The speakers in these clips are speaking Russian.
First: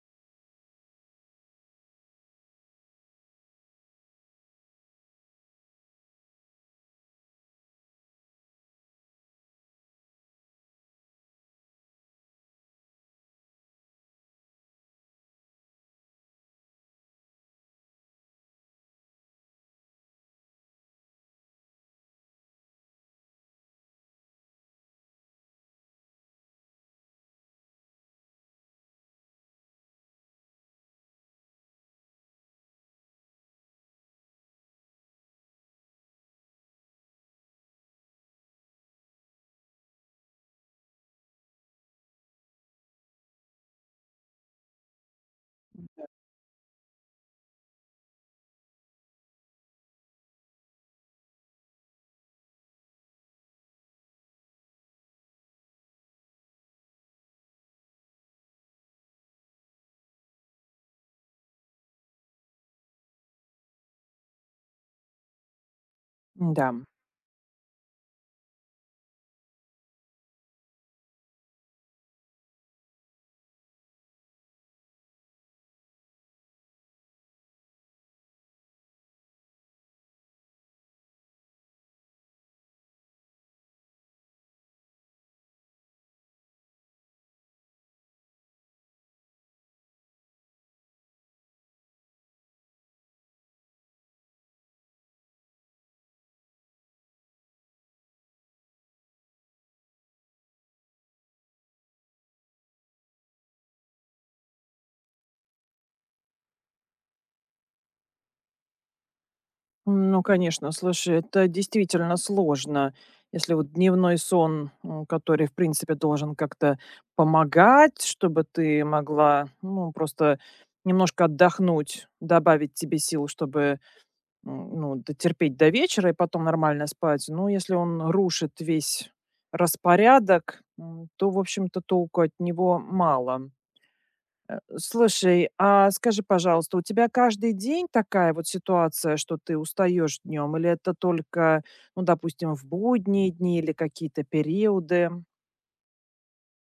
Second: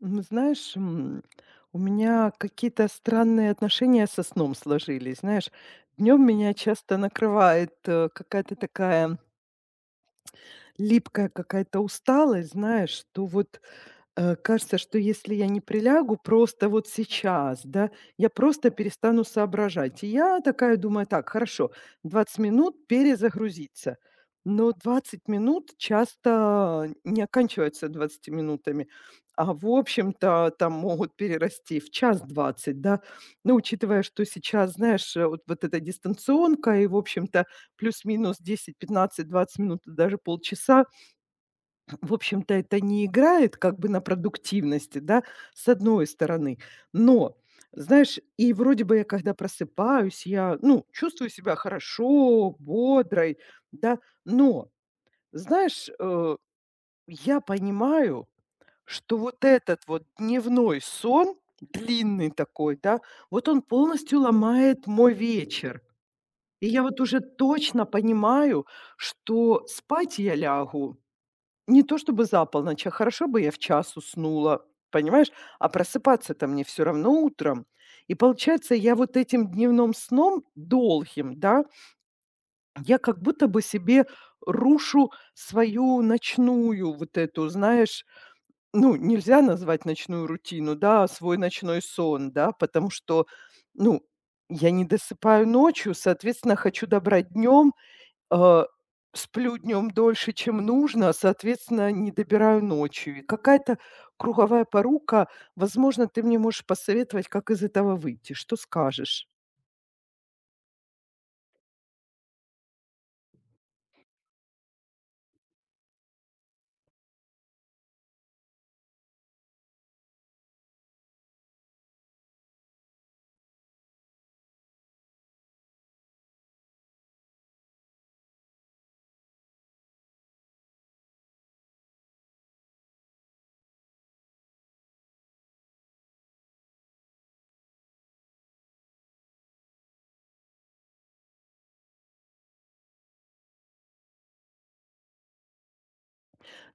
Ну, знаешь, у меня какие-то странные отношения со сном сложились. Знаешь, днем меня часто накрывает какая-то такая липкая какая-то усталость, знаешь, что вот кажется, что если я не прилягу просто вот сейчас, да, я просто перестану соображать. И я такая думаю: "Так, хорошо, 20 минут перезагрузиться". Но 20 минут часто не оканчиваются 20 минутами, а, в общем-то, там могут перерасти в 1:20, да. Но учитывая, что сейчас, знаешь, вот эта дистанционка и, в общем-то, плюс-минус 10, 15, 20 минут даже полчаса, в общем-то, это не играет как бы на продуктивности, да, с одной стороны. Но, знаешь, и вроде бы я когда просыпаюсь, я, ну, чувствую себя хорошо, бодрой, да, но, знаешь, я понимаю, что вот этот вот дневной сон, длинный такой, да, вот он полностью ломает мой вечер. И Да, я вот уже точно понимаю, что спать я лягу не то чтобы за полночь, а хорошо бы я в час уснула, понимаешь? А просыпаться-то мне все равно утром. И получается, я вот этим дневным сном долгим, да, я как будто бы себе рушу свою ночную вот эту, знаешь, ну, нельзя назвать ночную рутину, да, а свой ночной сон, да, потому что, ну, я не досыпаю ночью, соответственно, хочу добрать днем, э, сплю днем дольше, чем нужно, а, соответственно, не добираю ночью. И какая-то круговая порука. Возможно, ты мне можешь посоветовать, как из этого выйти. Что скажешь? ну, конечно, слушай, это действительно сложно, если вот дневной сон, который, в принципе, должен как-то помогать, чтобы ты могла, ну, просто немножко отдохнуть, добавить тебе сил, чтобы, ну, дотерпеть до вечера и потом нормально спать. Ну, если он рушит весь распорядок, то, в общем-то, толку от него мало. Слушай, а скажи, пожалуйста, у тебя каждый день такая вот ситуация, что ты устаешь днем, или это только, ну, допустим, в будние дни или какие-то периоды?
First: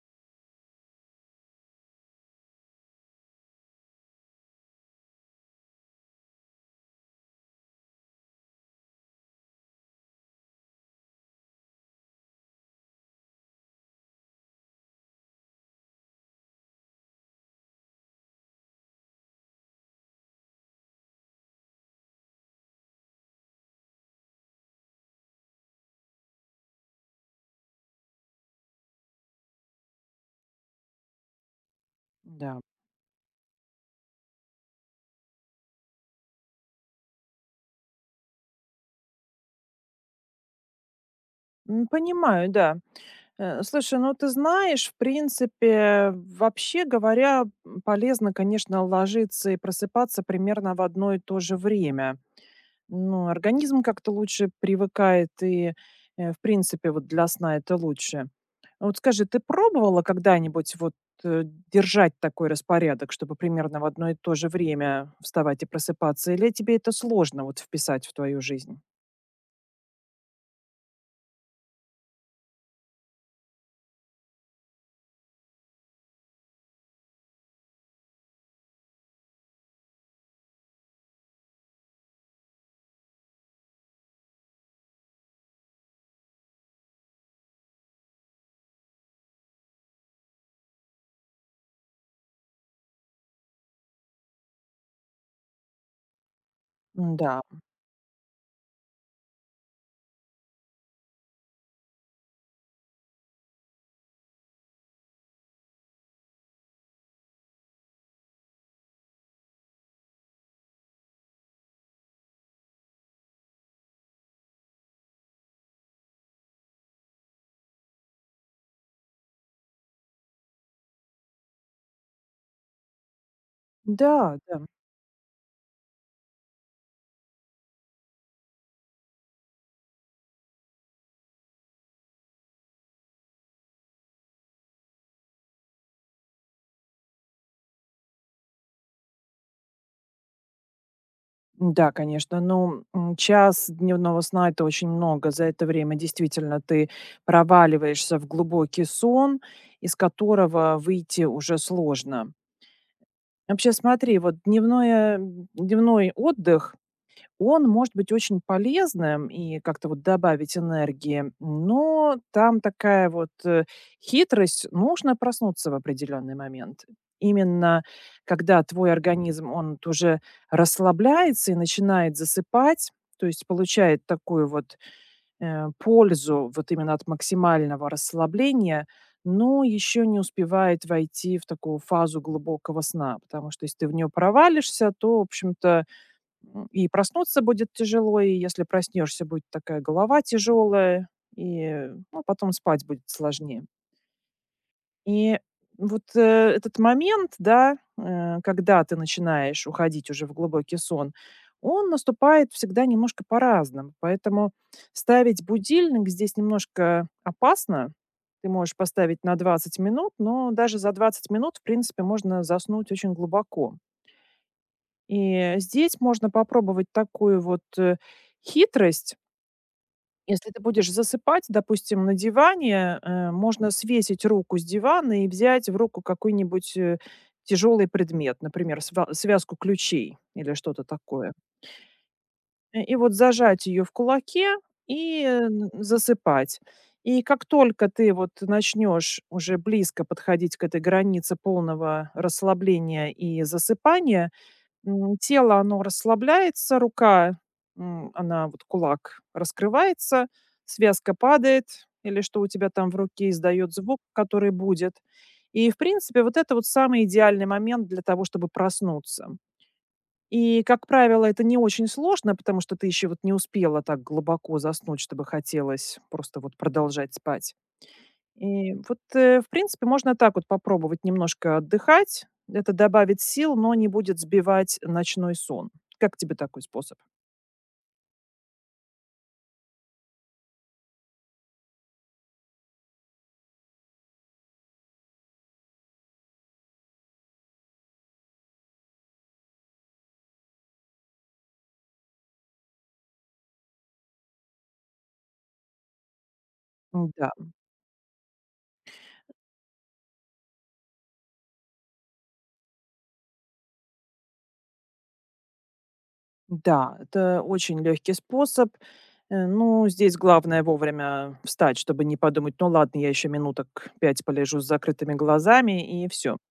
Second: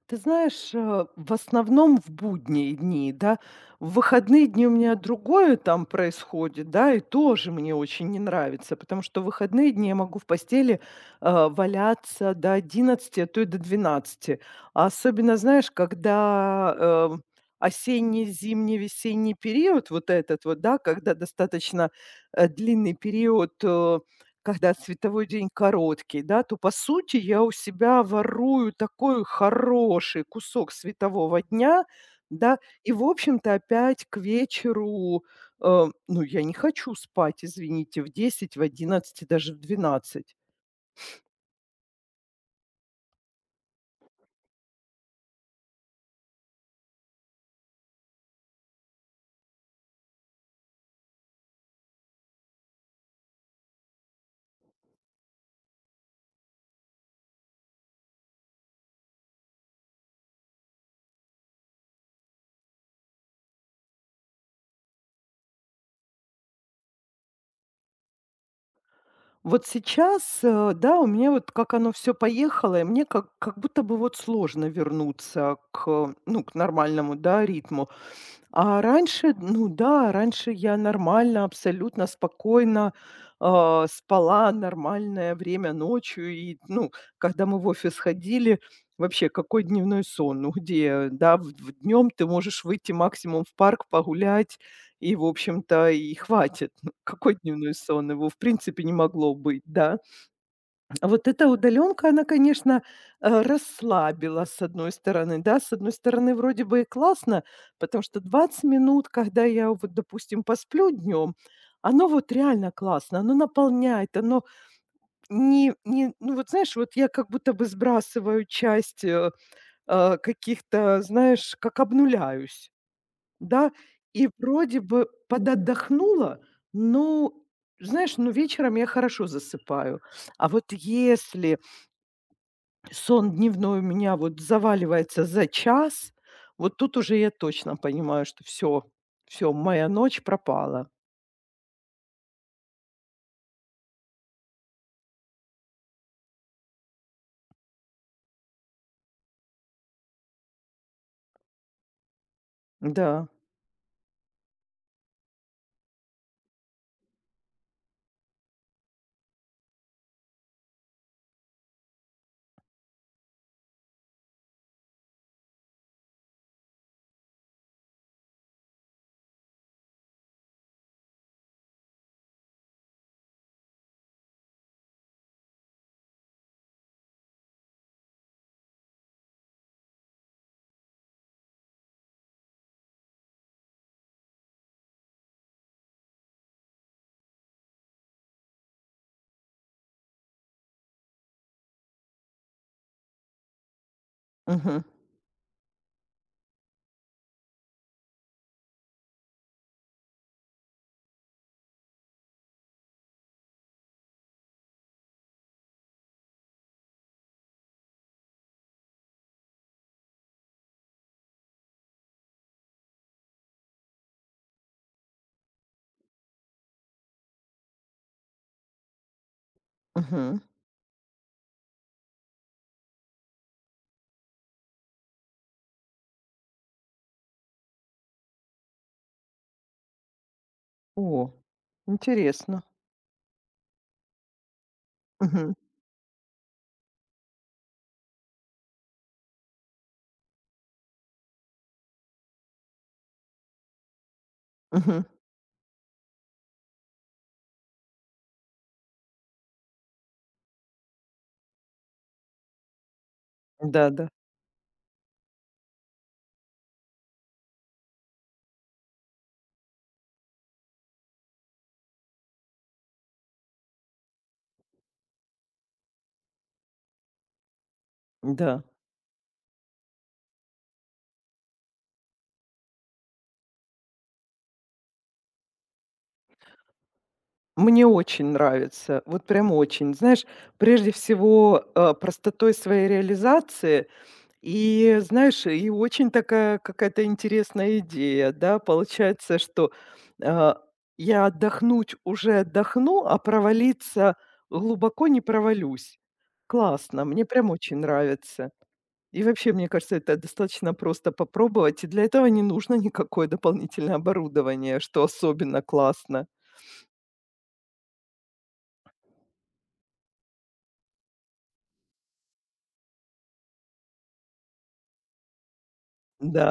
Ты знаешь, в основном в будние дни, да. В выходные дни у меня другое там происходит, да, и тоже мне очень не нравится, потому что в выходные дни я могу в постели, валяться до 11, а то и до 12. А особенно, знаешь, когда, э, осенний, зимний, весенний период, вот этот вот, да, когда достаточно, длинный период, когда световой день короткий, да, то, по сути, я у себя ворую такой хороший кусок светового дня, да. Да. И, в общем-то, опять к вечеру, ну, я не хочу спать, извините, в 10, в 11 и даже в 12. Понимаю, да. Слушай, ну ты знаешь, в принципе, вообще говоря, полезно, конечно, ложиться и просыпаться примерно в одно и то же время. Ну, организм как-то лучше привыкает, и, в принципе, вот для сна это лучше. А вот скажи, ты пробовала когда-нибудь вот, э, держать такой распорядок, чтобы примерно в одно и то же время вставать и просыпаться, или тебе это сложно вот вписать в твою жизнь? Вот сейчас, да, у меня вот как оно все поехало, и мне как будто бы вот сложно вернуться к, ну, к нормальному, да, ритму. А раньше, ну да, раньше я нормально, абсолютно спокойно, спала нормальное время ночью. И, ну, когда мы в офис ходили, вообще какой дневной сон? Ну где, да, в днем ты можешь выйти максимум в парк погулять, и, в общем-то, и хватит. Какой Да, дневной сон? Его в принципе не могло быть, да. А вот эта удаленка она, конечно, расслабила, с одной стороны, да. С одной стороны, вроде бы и классно, потому что 20 минут, когда я вот, допустим, посплю днем, оно вот реально классно, оно наполняет, оно не ну, вот знаешь, вот я как будто бы сбрасываю часть, каких-то, знаешь, как обнуляюсь, да. И да, да. вроде бы подотдохнула, но, знаешь, ну, вечером я хорошо засыпаю. А вот если сон дневной у меня вот заваливается за час. Вот тут уже я точно понимаю, что все. Все моя ночь пропала. Да, конечно, ну, час дневного сна — это очень много. За это время действительно ты проваливаешься в глубокий сон, из которого выйти уже сложно. Да. Вообще, смотри, вот дневное дневной отдых он может быть очень полезным и как-то вот добавить энергии, но там такая вот, хитрость: нужно проснуться в определенный момент. Именно когда твой организм, он уже расслабляется и начинает засыпать, то есть получает такую вот, пользу вот именно от максимального расслабления, но еще не успевает войти в такую фазу глубокого сна. Потому что если ты в нее провалишься, то, в общем-то, и проснуться будет тяжело, и если проснешься, будет такая голова тяжелая, и, ну, потом спать будет сложнее. Мгм. И вот, этот момент, да, когда ты начинаешь уходить уже в глубокий сон, он наступает всегда немножко по-разному. Поэтому ставить будильник здесь немножко опасно. Ты можешь поставить на 20 минут, но даже за 20 минут, в принципе, можно заснуть очень глубоко. И здесь можно попробовать такую вот, хитрость. Мгм. Если ты будешь засыпать, допустим, на диване, можно свесить руку с дивана и взять в руку какой-нибудь, тяжелый предмет, например, сва связку ключей или что-то такое. О, интересно. И вот зажать ее в кулаке и, э, Мгм. н засыпать. И как только ты вот начнешь уже близко подходить к этой границе полного расслабления и засыпания, Мгм. Тело, оно расслабляется, рука, она вот кулак раскрывается, связка падает или что у тебя там в руке издает звук, Да-да. который будет. И, в принципе, вот это вот самый идеальный момент для того, чтобы проснуться. И, как правило, это не очень сложно, потому что ты еще вот не успела так глубоко заснуть, чтобы хотелось просто вот продолжать спать. Да, да. И вот, в принципе, можно так вот попробовать немножко отдыхать. Это добавит сил, но не будет сбивать ночной сон. Как тебе такой способ? Мне очень нравится, вот прям очень. Знаешь, прежде всего, простотой своей реализации. И знаешь, и очень такая какая-то интересная идея, да. Получается, что, а, я отдохнуть уже отдохну, а провалиться глубоко не провалюсь. Классно, мне прям Да, очень нравится. И вообще, мне кажется, это достаточно просто попробовать, и для этого не нужно никакое дополнительное оборудование, что особенно классно. да, это очень легкий способ. Ну, здесь главное вовремя встать, чтобы не подумать: "Ну ладно, я еще минуток 5 полежу с закрытыми глазами", и все. Да,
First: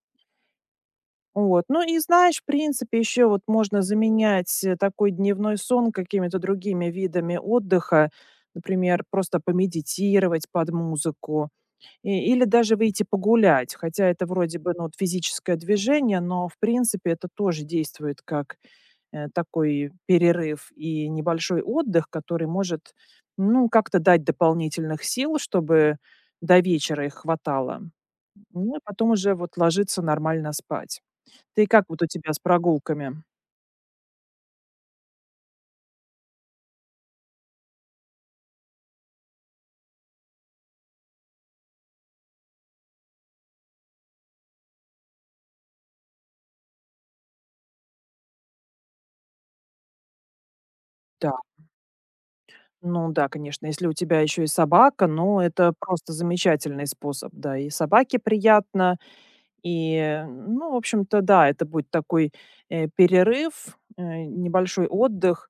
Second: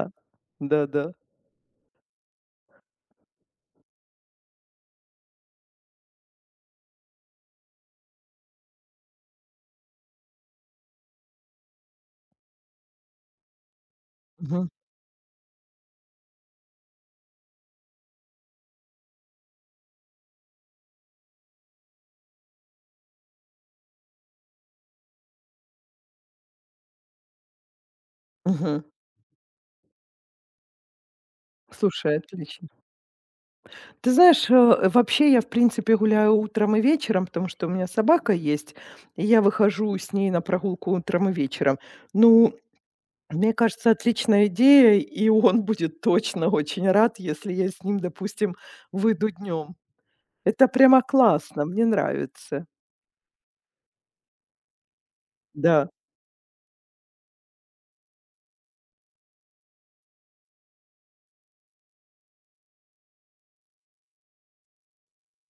да-да. Вот. Ну и знаешь, в принципе, еще вот можно заменять, такой дневной сон какими-то другими видами отдыха. Например, просто помедитировать под музыку. Или даже выйти погулять, хотя это вроде Мгм, бы, ну, вот физическое движение, но, в принципе, это тоже действует как, такой перерыв и небольшой отдых, который может, ну, как-то дать дополнительных сил, чтобы до вечера их хватало. Ну, и мгм. потом уже вот ложиться нормально спать. Ты как, вот у Слушай, тебя с отлично. прогулками? Ты знаешь, вообще я, в принципе, гуляю утром и вечером, потому что у меня собака есть, и я выхожу с ней на прогулку утром и вечером. Ну, мне кажется, отличная идея, и он будет точно очень рад, если я с ним, допустим, выйду днем. Это прямо Да, классно, мне нравится. ну да, конечно, если у тебя еще и собака, ну, это Да, просто замечательный способ. Да, и собаке приятно, и, ну, в общем-то, да, это будет такой, перерыв, небольшой отдых.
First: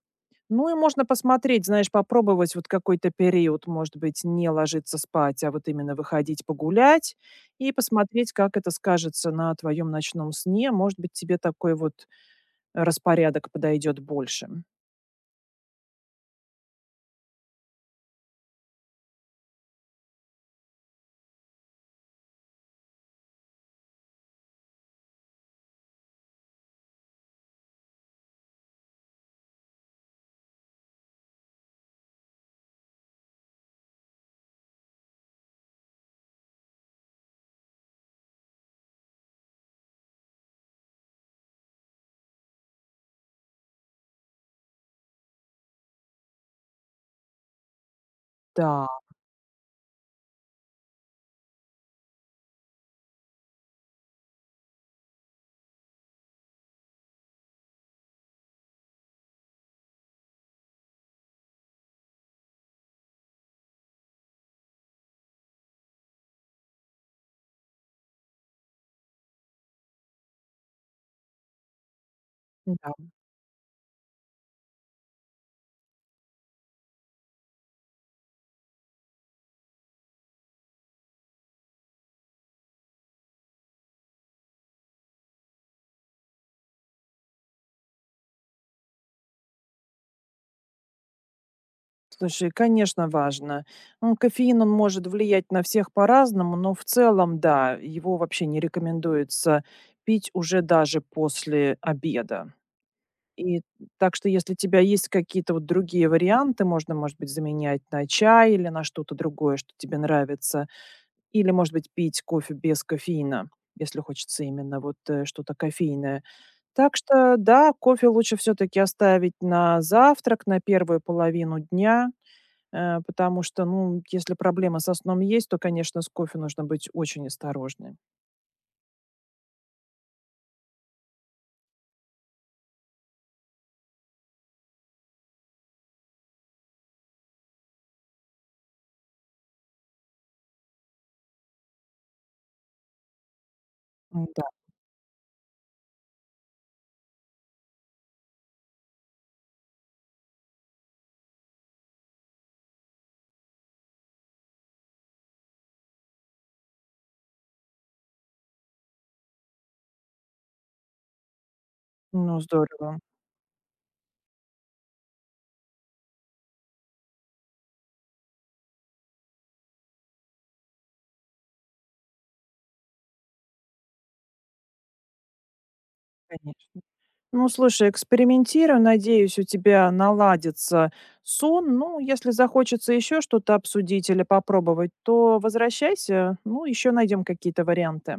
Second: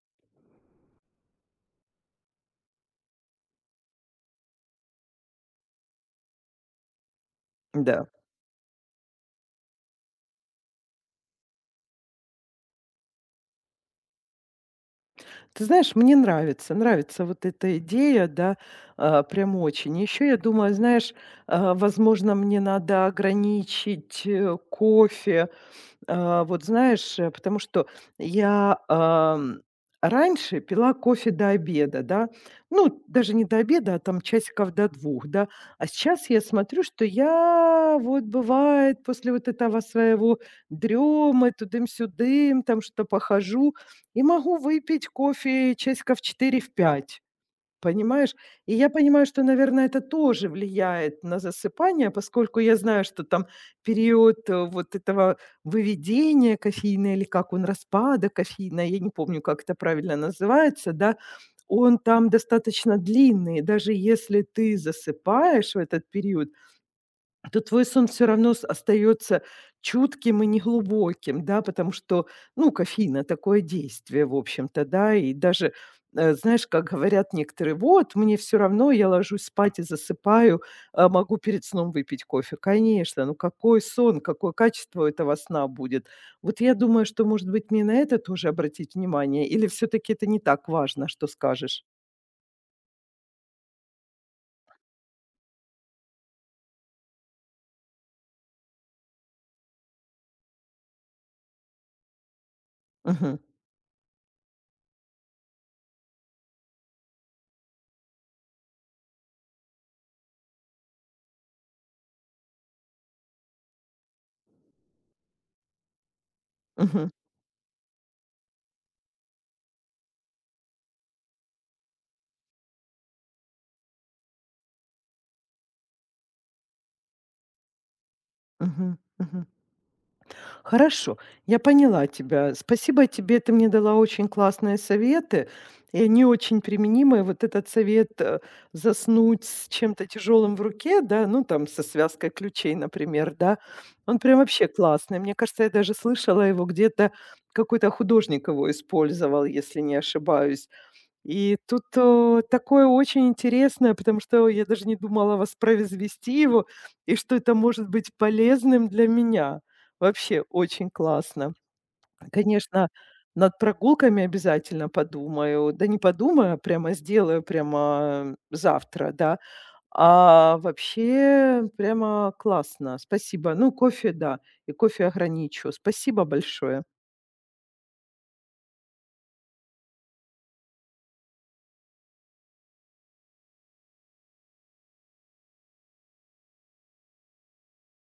Ну и можно посмотреть, знаешь, попробовать вот какой-то период, может быть, не ложиться спать, а вот именно выходить погулять и да. посмотреть, как это скажется на твоем ночном сне. Может быть, тебе такой вот распорядок подойдет больше. Ты знаешь, мне нравится, нравится вот эта идея, да, прям очень. Еще я думаю, знаешь, возможно, мне надо ограничить кофе. А, вот знаешь, потому что я, раньше пила кофе до обеда, да. Ну, даже не до обеда, а там часиков до 2, да. А сейчас я смотрю, что я вот, бывает, после вот этого своего дрёма, тудым-сюдым, там что-то похожу, и могу выпить кофе часиков в 4, в 5. Понимаешь? И Да, я понимаю, что, наверное, это тоже влияет на засыпание, поскольку я знаю, что там период, вот этого выведения кофеина или как он, распада кофеина, я не помню, как это правильно называется, да, он там достаточно длинный. И даже если ты засыпаешь в этот период, то твой сон все равно с остаётся чутким и неглубоким, да, потому что, ну, да. кофеин- такое действие, в общем-то, да. И даже, знаешь, как говорят некоторые: "Вот, мне все равно, я ложусь спать и засыпаю, а могу перед сном выпить кофе". Конечно, ну какой сон, какое качество у этого сна будет? Вот я думаю, что, может быть, мне на это тоже обратить внимание, или все таки это не так важно, что скажешь? Слушай, конечно, важно. Ну, кофеин, он может влиять на всех по-разному, но в целом, да, его вообще не рекомендуется пить уже даже после обеда. Мгм, И так что, если у тебя есть какие-то вот другие варианты, можно, может быть, заменять на чай или на что-то другое, что тебе нравится, или, может быть, пить кофе без кофеина, если хочется именно вот, что-то кофейное. Так мгм, что, да, кофе лучше все-таки оставить на завтрак, на первую половину дня. Потому что, ну, если проблема со сном есть, то, конечно, с кофе нужно быть очень осторожным. мгм, мгм. Хорошо, я поняла тебя. Спасибо тебе, ты мне дала очень классные советы, и они очень применимы. Вот этот совет, заснуть с чем-то тяжелым в руке, да, ну там со связкой ключей, например, да, он прям Да. вообще классный. Мне кажется, я даже слышала его где-то, какой-то художник его использовал, если не ошибаюсь. И тут, такое очень интересное, потому что я даже не думала воспроизвести его, и что это может быть полезным для меня. Вообще очень классно. Ну, Конечно, здорово. над прогулками обязательно подумаю. Да не подумаю, а прямо сделаю прямо завтра, да. А вообще прямо классно. Спасибо. Ну, кофе, да, и кофе ограничу. Спасибо Конечно. большое. Ну, слушай, экспериментирую, надеюсь, у тебя наладится сон. Ну, если захочется еще что-то обсудить или попробовать, то возвращайся. Ну, еще найдем какие-то варианты.